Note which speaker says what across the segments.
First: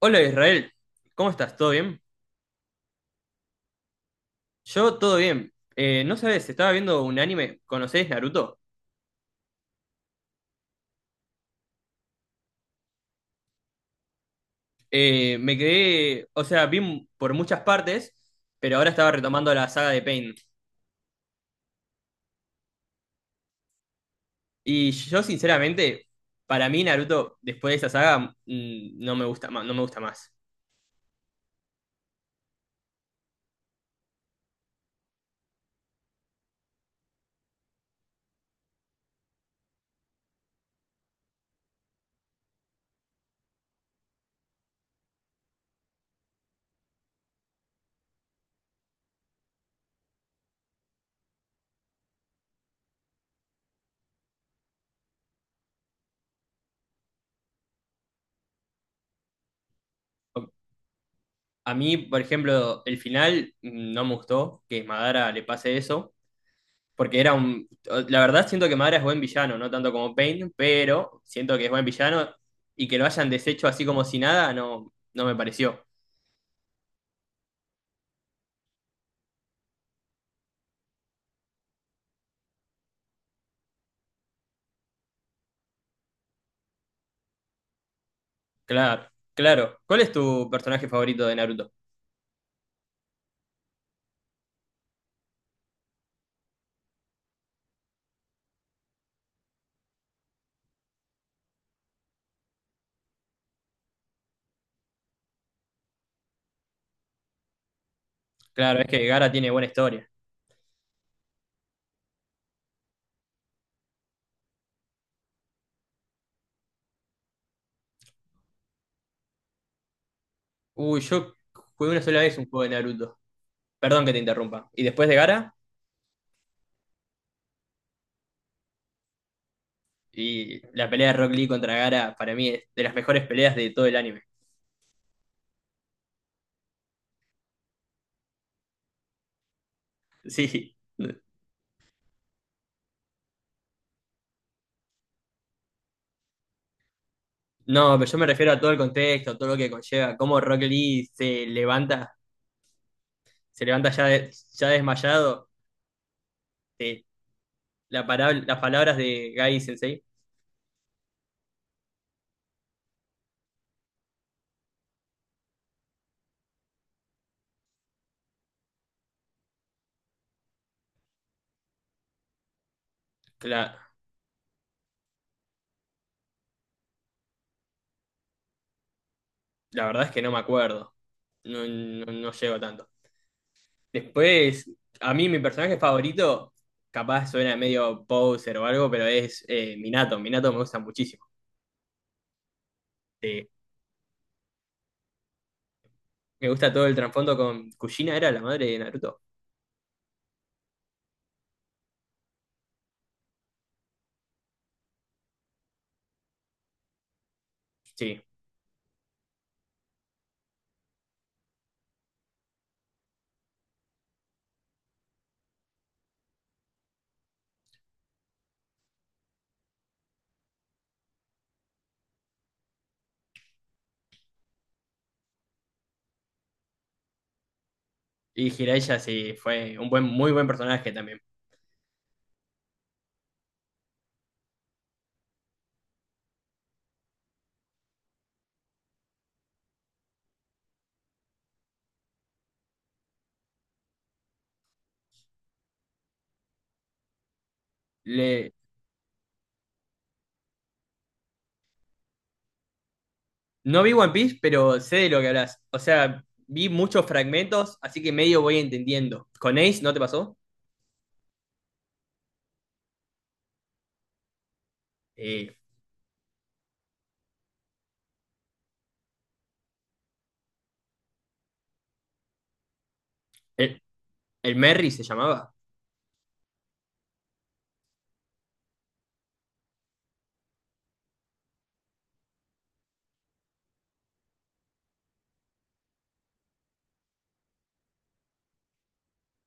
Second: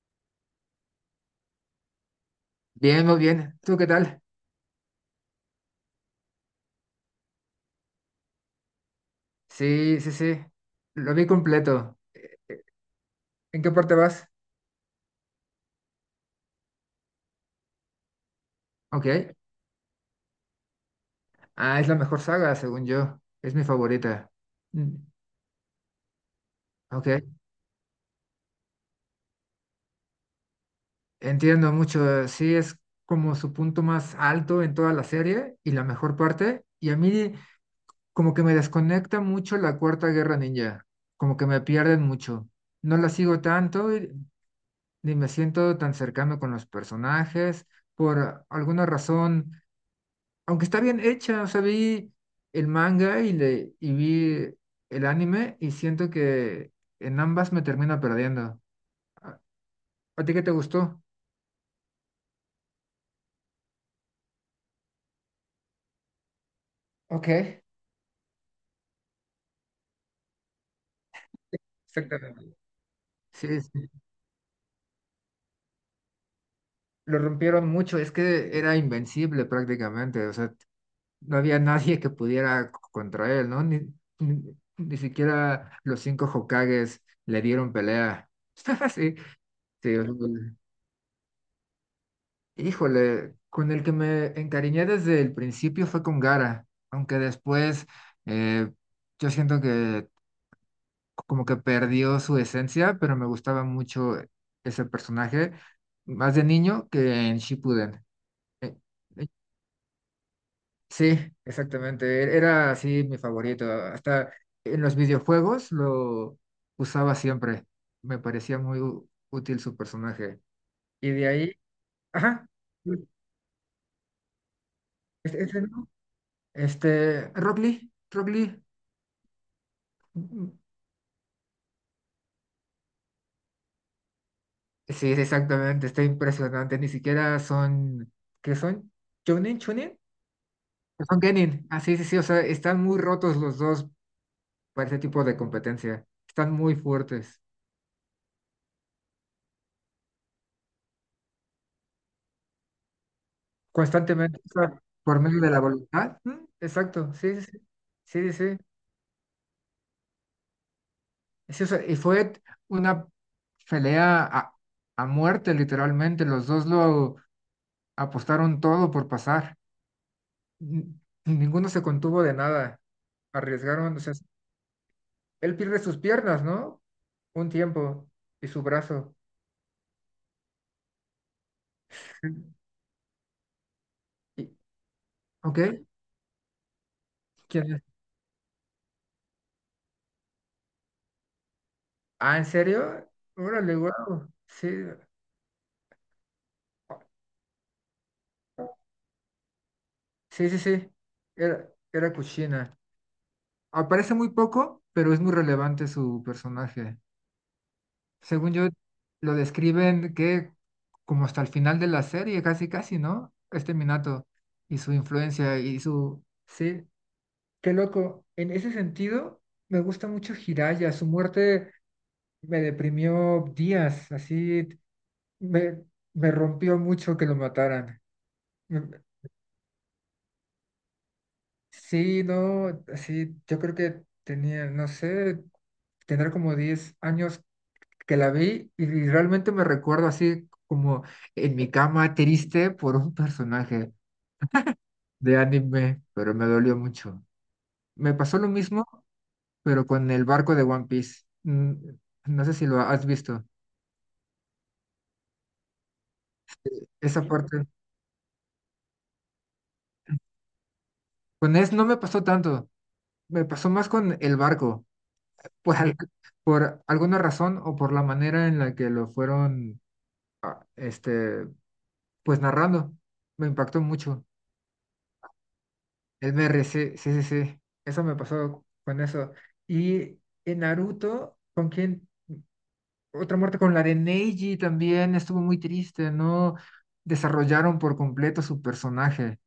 Speaker 1: Hola Israel, ¿cómo estás? ¿Todo bien?
Speaker 2: Bien, muy bien. ¿Tú qué tal?
Speaker 1: Yo todo bien. No sabes, estaba viendo un anime, ¿conocés Naruto?
Speaker 2: Sí, sí, sí. Lo vi completo. ¿En qué parte vas?
Speaker 1: Me quedé, o sea, vi por muchas partes, pero ahora estaba
Speaker 2: Ok.
Speaker 1: retomando la saga de Pain.
Speaker 2: Ah, es la mejor saga, según yo. Es mi favorita.
Speaker 1: Y
Speaker 2: Mm.
Speaker 1: yo sinceramente, para mí
Speaker 2: Ok.
Speaker 1: Naruto, después de esa saga, no me gusta más, no me gusta más.
Speaker 2: Entiendo mucho. Sí, es como su punto más alto en toda la serie y la mejor parte. Y a mí como que me desconecta mucho la Cuarta Guerra Ninja. Como que me pierden mucho. No la sigo tanto ni me siento tan cercano con los personajes. Por alguna razón aunque está bien hecha, o sea, vi el manga y vi el anime y siento que en ambas me termino perdiendo. ¿A, a ti qué
Speaker 1: O-
Speaker 2: te gustó?
Speaker 1: A mí, por ejemplo, el final, no me gustó que Madara le pase eso, porque era
Speaker 2: Ok,
Speaker 1: un... La verdad siento que Madara es buen villano, no tanto como Pain, pero siento que es buen villano
Speaker 2: exactamente.
Speaker 1: y que lo hayan
Speaker 2: Sí,
Speaker 1: deshecho
Speaker 2: sí.
Speaker 1: así como si nada, no, no me pareció.
Speaker 2: Lo rompieron mucho, es que era invencible prácticamente, o sea, no había nadie que pudiera contra él, ¿no? Ni siquiera los cinco Hokages le dieron pelea.
Speaker 1: Claro,
Speaker 2: Sí,
Speaker 1: claro.
Speaker 2: sí,
Speaker 1: ¿Cuál
Speaker 2: o
Speaker 1: es
Speaker 2: sea,
Speaker 1: tu personaje favorito de Naruto?
Speaker 2: híjole, con el que me encariñé desde el principio fue con Gara, aunque después eh, yo siento que como que perdió su esencia, pero me gustaba mucho ese personaje, más de niño que en Shippuden. Eh,
Speaker 1: Claro, es que
Speaker 2: eh,
Speaker 1: Gara tiene buena historia.
Speaker 2: sí, exactamente, era así mi favorito, hasta en los videojuegos lo usaba siempre, me parecía muy útil su personaje.
Speaker 1: Uy,
Speaker 2: Y de
Speaker 1: yo
Speaker 2: ahí,
Speaker 1: jugué una sola vez un
Speaker 2: ajá,
Speaker 1: juego de Naruto. Perdón que te interrumpa. ¿Y después de
Speaker 2: es- es-
Speaker 1: Gara?
Speaker 2: este, Rock Lee, Rock Lee. mm,
Speaker 1: Y la pelea de Rock Lee contra Gara para mí es de las mejores peleas de todo el anime.
Speaker 2: Sí, sí, exactamente, está impresionante. Ni siquiera son, ¿qué son? ¿Chunin? ¿Chunin?
Speaker 1: Sí.
Speaker 2: Son Genin. Ah, sí, sí, sí, o sea, están muy rotos los dos para ese tipo de competencia. Están muy fuertes.
Speaker 1: No, pero yo me refiero a todo el contexto, todo lo que conlleva, cómo Rock Lee se levanta, se levanta ya,
Speaker 2: Constantemente, o
Speaker 1: ya
Speaker 2: sea, por medio
Speaker 1: desmayado,
Speaker 2: de la voluntad.
Speaker 1: eh,
Speaker 2: Exacto, sí, sí, sí, sí, sí,
Speaker 1: las
Speaker 2: sí,
Speaker 1: palabras de Gai Sensei,
Speaker 2: sí, o sea, y fue una pelea a muerte, literalmente. Los dos lo apostaron todo por pasar. N- Ninguno se contuvo de nada.
Speaker 1: la,
Speaker 2: Arriesgaron, o sea, él pierde sus piernas, ¿no? Un tiempo y su brazo.
Speaker 1: la verdad es que no me acuerdo, no, no, no llego tanto.
Speaker 2: Y-
Speaker 1: Después, a mí mi
Speaker 2: ¿Ok?
Speaker 1: personaje favorito, capaz suena
Speaker 2: ¿Quién es?
Speaker 1: medio poser o algo, pero es Minato, Minato me gusta muchísimo.
Speaker 2: Ah, ¿en serio?
Speaker 1: Eh,
Speaker 2: Órale, wow. Sí,
Speaker 1: Me gusta todo el trasfondo con Kushina, era la madre de Naruto.
Speaker 2: sí, sí, sí. Era Kushina. Aparece muy poco, pero es muy relevante su personaje.
Speaker 1: Sí,
Speaker 2: Según yo, lo describen que como hasta el final de la serie, casi, casi, ¿no? Este Minato y su influencia y su. Sí, qué loco. En ese sentido, me gusta mucho Jiraya. Su muerte me deprimió días, así me, me rompió mucho que lo mataran.
Speaker 1: y
Speaker 2: Mm,
Speaker 1: Jiraiya sí, fue un buen, muy buen personaje también.
Speaker 2: Sí, no, sí, yo creo que tenía, no sé, tendrá como 10 años que la vi y realmente me recuerdo así como en mi cama triste por un personaje de anime, pero me dolió mucho. Me pasó lo
Speaker 1: Le,
Speaker 2: mismo, pero con el barco de One Piece. No sé si lo has visto.
Speaker 1: No vi One Piece, pero sé de lo que hablas. O sea, vi muchos
Speaker 2: Esa parte.
Speaker 1: fragmentos, así que medio voy entendiendo. ¿Con Ace no te pasó?
Speaker 2: Con es no me pasó tanto. Me pasó más con el barco.
Speaker 1: Eh,
Speaker 2: Por, al- por alguna razón o por la manera en la que lo fueron, este, pues narrando. Me impactó
Speaker 1: el,
Speaker 2: mucho.
Speaker 1: el Merry se llamaba.
Speaker 2: El BR, sí, sí, sí, sí. Eso me pasó con eso. Y en Naruto, ¿con quién? Otra muerte con la de Neji también estuvo muy triste, ¿no? Desarrollaron por completo su personaje.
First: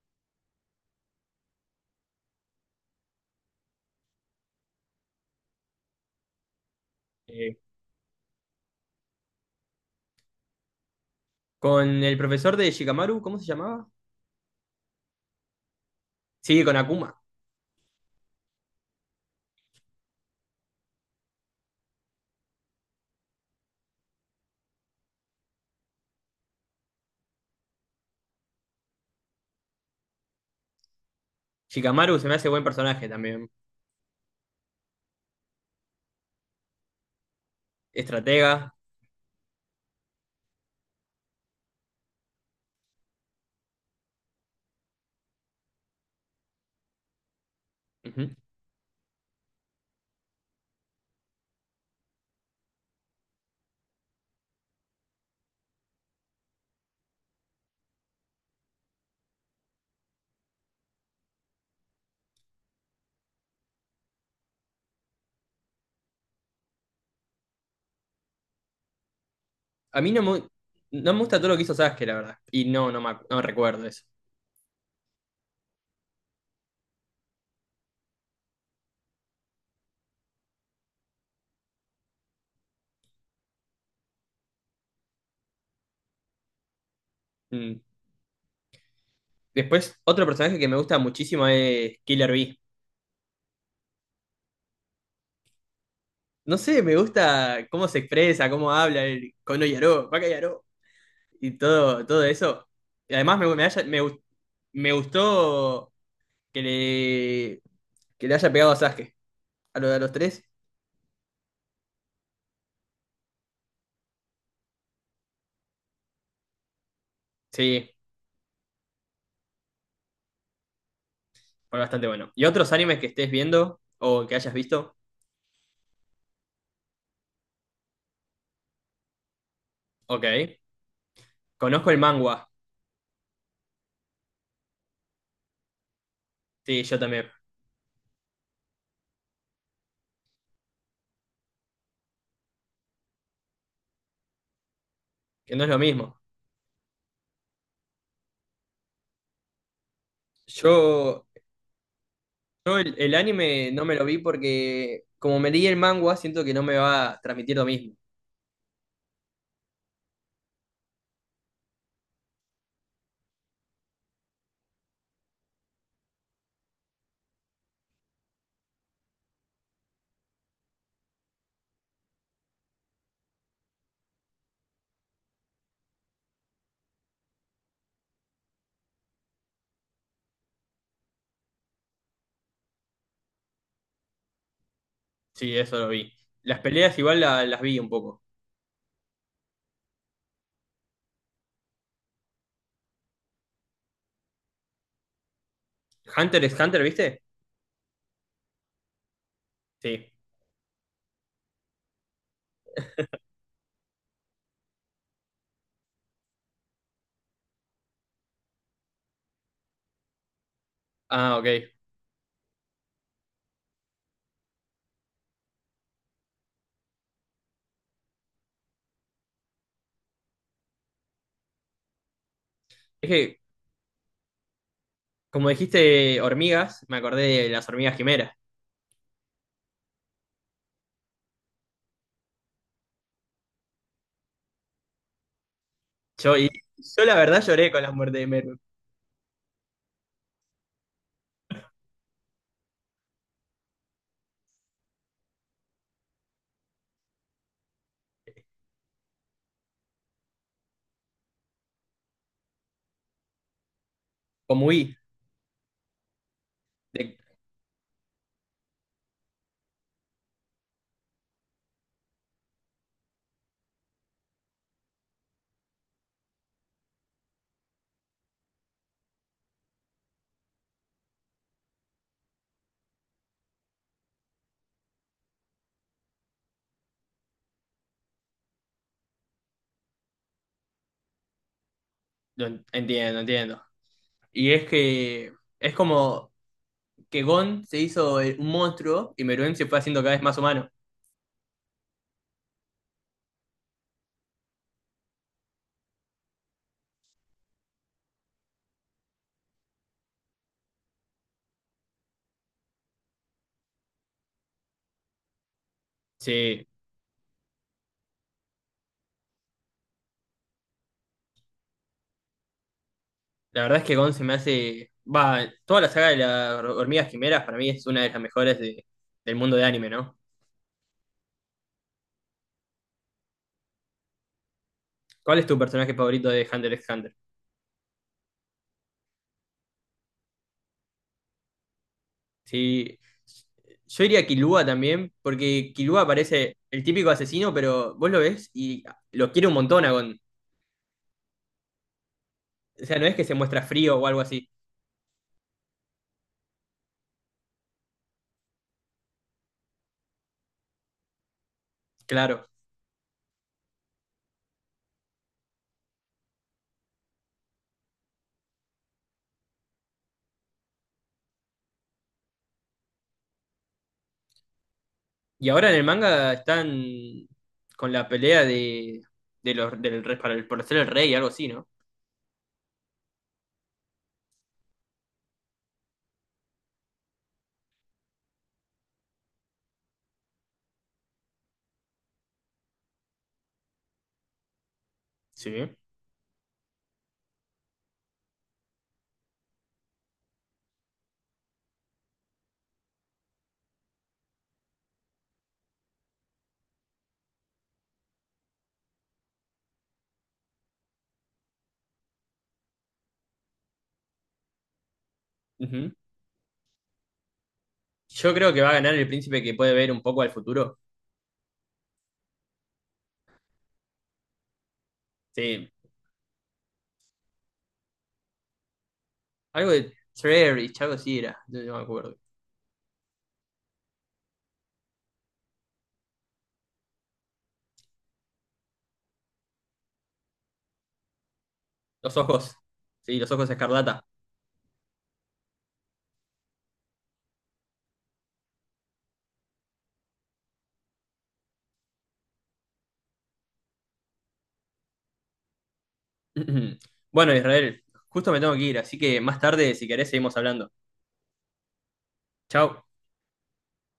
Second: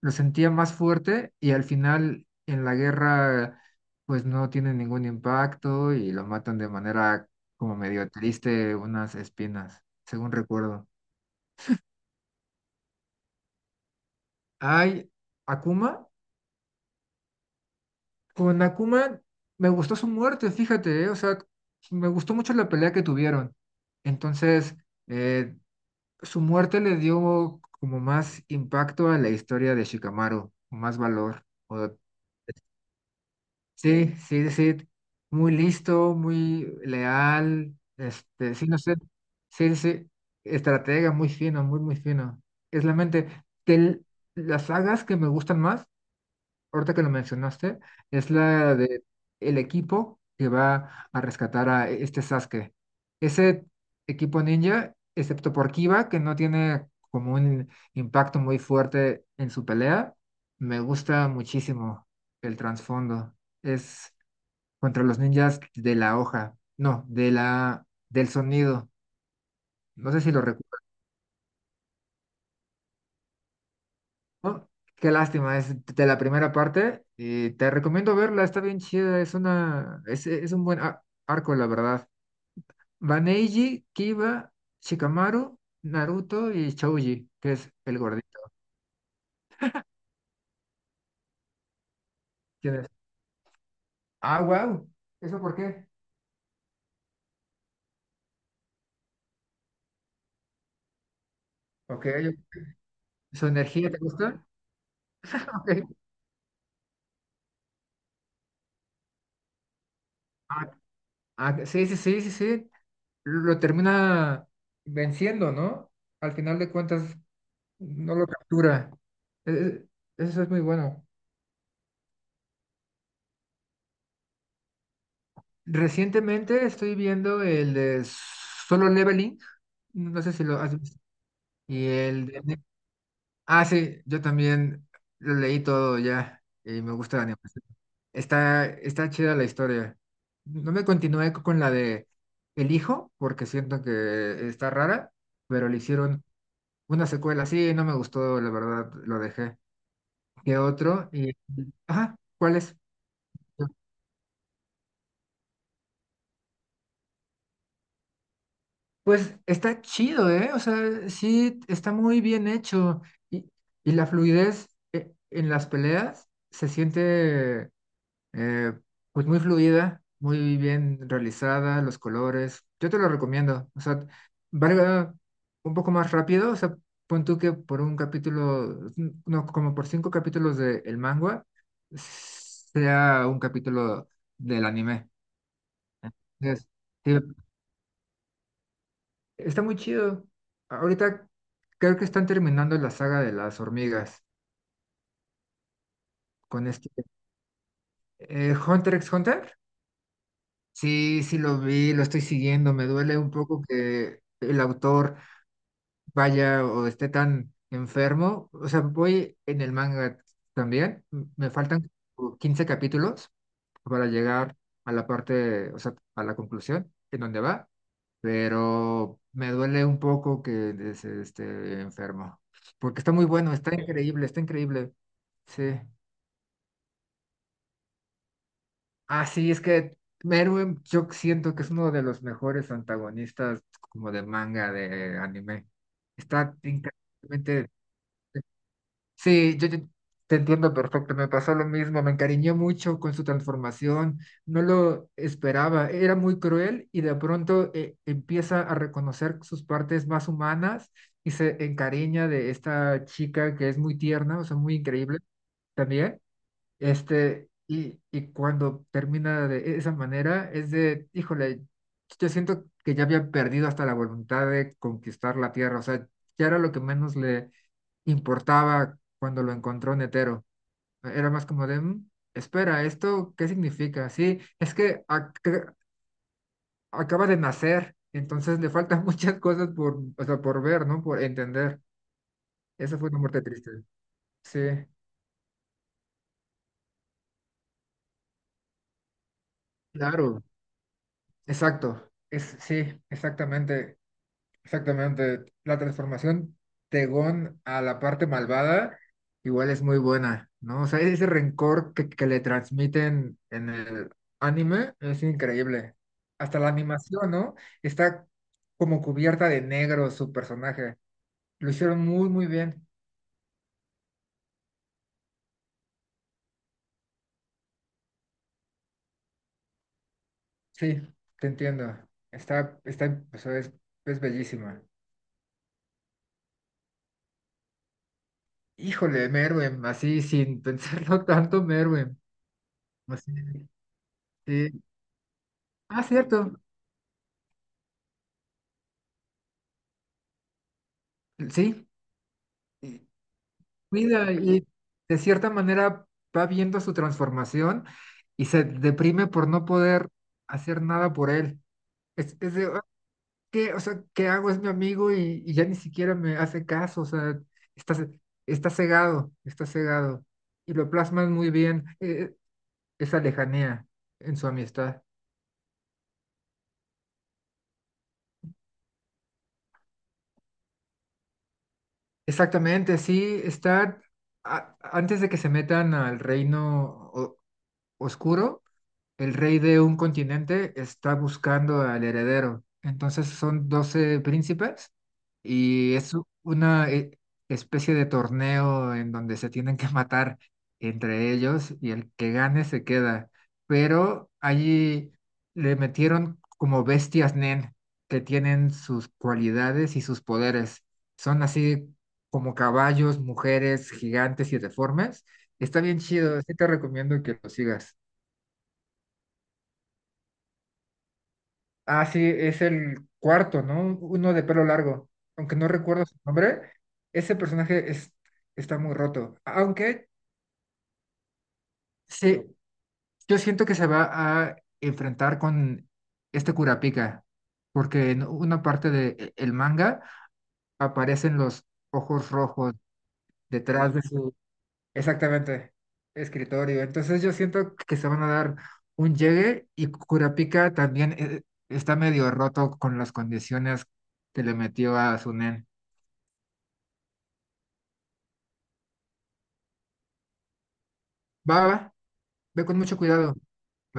Speaker 2: Lo sentía más fuerte y al final en la guerra pues no tiene ningún impacto y lo matan de manera
Speaker 1: Eh,
Speaker 2: como medio triste, unas espinas, según recuerdo.
Speaker 1: ¿Con el profesor de Shikamaru, cómo se llamaba?
Speaker 2: Hay Akuma,
Speaker 1: Sí, con Akuma.
Speaker 2: con Akuma me gustó su muerte, fíjate, o sea, me gustó mucho la pelea que tuvieron. Entonces, eh, su muerte le dio como más impacto a la historia de Shikamaru, más valor. O
Speaker 1: Shikamaru se me hace buen personaje también.
Speaker 2: sí, sí, sí, muy listo, muy leal, este,
Speaker 1: Estratega.
Speaker 2: sí, no sé, sí, sí, sí, estratega, muy fino, muy, muy fino. Es la mente. De las sagas que me gustan más, ahorita que lo mencionaste, es
Speaker 1: Ujú.
Speaker 2: la de el equipo que va a rescatar a este Sasuke. Ese equipo ninja, excepto por Kiba, que no tiene como un impacto muy fuerte en su pelea, me gusta muchísimo el trasfondo. Es contra los ninjas de la hoja, no, de la, del sonido.
Speaker 1: A mí
Speaker 2: No sé
Speaker 1: no
Speaker 2: si
Speaker 1: me,
Speaker 2: lo recuerdo.
Speaker 1: no me gusta todo lo que hizo Sasuke, la verdad. Y no, no, no recuerdo eso.
Speaker 2: ¿No? Qué lástima, es de la primera parte. Y te recomiendo verla, está bien chida, es una, es un buen arco, la verdad. Baneiji, Kiba, Shikamaru, Naruto y Shouji, que es
Speaker 1: Mm.
Speaker 2: el gordito.
Speaker 1: Después, otro personaje que me gusta muchísimo es Killer Bee.
Speaker 2: ¿Quién es? Ah, wow. ¿Eso por qué?
Speaker 1: No sé, me gusta cómo se expresa, cómo habla el Kono Yaro, Baka Yaro, y todo,
Speaker 2: Ok,
Speaker 1: todo eso. Y además
Speaker 2: ¿su energía te gusta?
Speaker 1: me
Speaker 2: Ok.
Speaker 1: gustó que que le haya pegado a Sasuke. A lo de los tres.
Speaker 2: Ah, ah, sí, sí, sí, sí, sí. Lo termina venciendo, ¿no? Al final de cuentas,
Speaker 1: Sí,
Speaker 2: no lo captura. Eh, Eso es muy bueno.
Speaker 1: fue bastante bueno. ¿Y otros animes que estés viendo o que hayas visto?
Speaker 2: Recientemente estoy viendo el de Solo Leveling, no sé si
Speaker 1: Ok.
Speaker 2: lo has visto, y
Speaker 1: Conozco el
Speaker 2: el de...
Speaker 1: manga.
Speaker 2: Ne- Ah, sí, yo también lo leí todo ya y
Speaker 1: Sí,
Speaker 2: me
Speaker 1: yo
Speaker 2: gusta la
Speaker 1: también.
Speaker 2: animación. Está chida la historia. No me continué con la de El Hijo, porque siento que está rara,
Speaker 1: Que no
Speaker 2: pero
Speaker 1: es
Speaker 2: le
Speaker 1: lo mismo.
Speaker 2: hicieron una secuela así y no me gustó, la verdad, lo dejé. ¿Qué otro?
Speaker 1: Yo,
Speaker 2: Ajá, ¿cuál es?
Speaker 1: yo el anime no me lo vi porque como me leí el manga, siento que no me va a transmitir lo mismo.
Speaker 2: Pues está chido, ¿eh? O sea, sí, está muy bien hecho. Y, y la fluidez en las peleas se siente eh, pues muy fluida, muy bien realizada, los colores. Yo te lo recomiendo. O sea, valga un poco más rápido. O sea, pon tú que por un capítulo, no, como por cinco capítulos de el manga, sea un capítulo del anime.
Speaker 1: Sí, eso lo vi. Las
Speaker 2: Entonces,
Speaker 1: peleas
Speaker 2: sí,
Speaker 1: igual las vi un poco.
Speaker 2: está muy chido. Ahorita creo que están terminando la saga de las hormigas
Speaker 1: Hunter es
Speaker 2: con
Speaker 1: Hunter,
Speaker 2: este
Speaker 1: ¿viste?
Speaker 2: Hunter x Hunter.
Speaker 1: Sí.
Speaker 2: Sí, sí lo vi, lo estoy siguiendo. Me duele un poco que el autor vaya o esté tan enfermo. O sea, voy en el manga también.
Speaker 1: Ah, ok.
Speaker 2: Me
Speaker 1: Es
Speaker 2: faltan como 15 capítulos para llegar a la parte, o sea, a la conclusión en donde va. Pero me duele un poco que esté enfermo, porque está muy
Speaker 1: que,
Speaker 2: bueno, está increíble, está increíble.
Speaker 1: como
Speaker 2: Sí.
Speaker 1: dijiste hormigas, me acordé de las hormigas quimeras.
Speaker 2: Ah, sí, es que Meruem yo siento que es uno de los mejores antagonistas como de manga, de anime.
Speaker 1: Yo, y
Speaker 2: Está
Speaker 1: yo la verdad lloré
Speaker 2: increíblemente.
Speaker 1: con la muerte de Merwin.
Speaker 2: Sí, yo te entiendo perfecto, me pasó lo mismo, me encariñé mucho con su transformación, no lo esperaba, era muy cruel y de pronto empieza a reconocer sus partes más humanas y se encariña de esta chica que es muy tierna, o sea,
Speaker 1: Como
Speaker 2: muy
Speaker 1: huí.
Speaker 2: increíble también,
Speaker 1: de-
Speaker 2: este, y cuando termina de esa manera es de, híjole, yo siento que ya había perdido hasta la voluntad de conquistar la tierra, o sea, ya era lo que menos le importaba cuando lo encontró Netero. Era más como de, "Mm, espera, ¿esto qué significa? Sí, es que acaba de nacer, entonces le faltan muchas cosas por, o sea, por ver, ¿no? Por entender. Esa fue una
Speaker 1: Entiendo,
Speaker 2: muerte
Speaker 1: entiendo.
Speaker 2: triste.
Speaker 1: Y
Speaker 2: Sí,
Speaker 1: es que es como que Gon se hizo, un monstruo y Meruem se fue haciendo cada vez más
Speaker 2: claro,
Speaker 1: humano.
Speaker 2: exacto. Es, sí, exactamente. Exactamente. La transformación Tegón a la parte malvada igual es muy buena, ¿no? O sea, ese rencor que le transmiten en el anime es increíble. Hasta
Speaker 1: Sí,
Speaker 2: la animación, ¿no? Está como cubierta de negro su personaje. Lo hicieron muy, muy bien.
Speaker 1: la verdad es que Gon se me hace... Va, toda la saga de las hormigas quimeras para mí es una de las mejores del mundo de anime, ¿no?
Speaker 2: Sí, te entiendo. Está, o sea, es bellísima.
Speaker 1: ¿Cuál es tu personaje favorito de Hunter x Hunter?
Speaker 2: Híjole, Merwin, así sin pensarlo tanto, Merwin.
Speaker 1: Sí,
Speaker 2: Así,
Speaker 1: yo iría a Killua
Speaker 2: sí.
Speaker 1: también, porque
Speaker 2: Ah,
Speaker 1: Killua parece
Speaker 2: cierto.
Speaker 1: el típico asesino, pero vos lo ves y lo quiere un montón a Gon.
Speaker 2: Sí.
Speaker 1: O sea, no es que se muestra frío o algo
Speaker 2: Cuida
Speaker 1: así,
Speaker 2: y de cierta manera va viendo su transformación y se deprime por no poder hacer nada por él. Es,
Speaker 1: claro.
Speaker 2: es de, "Ah, o sea, ¿qué hago? Es mi amigo y ya ni siquiera me hace caso, o sea, está, ce- está cegado, está cegado. Y lo plasman muy bien, esa lejanía en su amistad.
Speaker 1: Y ahora en el manga están con la pelea de los, del, para por ser el rey, algo así, ¿no?
Speaker 2: Exactamente, sí, está antes de que se metan al reino o- oscuro. El rey de un continente está buscando al heredero. Entonces son 12 príncipes
Speaker 1: Sí.
Speaker 2: y es una especie de torneo en donde se tienen que matar entre ellos y el que gane se queda. Pero allí le metieron como bestias Nen que tienen sus cualidades y sus poderes. Son así como caballos, mujeres, gigantes y deformes. Está
Speaker 1: Ujú.
Speaker 2: bien chido, sí te recomiendo que lo sigas.
Speaker 1: Yo creo que va a ganar el príncipe que puede ver un poco al futuro.
Speaker 2: Ah, sí, es el cuarto, ¿no? Uno de pelo largo. Aunque no
Speaker 1: Sí.
Speaker 2: recuerdo su nombre, ese personaje está muy roto.
Speaker 1: Algo de
Speaker 2: Aunque
Speaker 1: Trerich, algo así era, no, no me acuerdo.
Speaker 2: sí, yo siento que se va a enfrentar con este Kurapika, porque en una parte del manga aparecen los
Speaker 1: Los
Speaker 2: ojos
Speaker 1: ojos,
Speaker 2: rojos
Speaker 1: sí, los ojos
Speaker 2: detrás de
Speaker 1: escarlata.
Speaker 2: sus, exactamente, escritorio. Entonces yo siento que se van a dar un llegue y Kurapika también está medio roto con las condiciones que le metió a Sunen. Nen.
Speaker 1: Bueno, Israel, justo me tengo que ir, así que más tarde, si querés, seguimos hablando.
Speaker 2: Va, va, ve con
Speaker 1: Chao.
Speaker 2: mucho cuidado.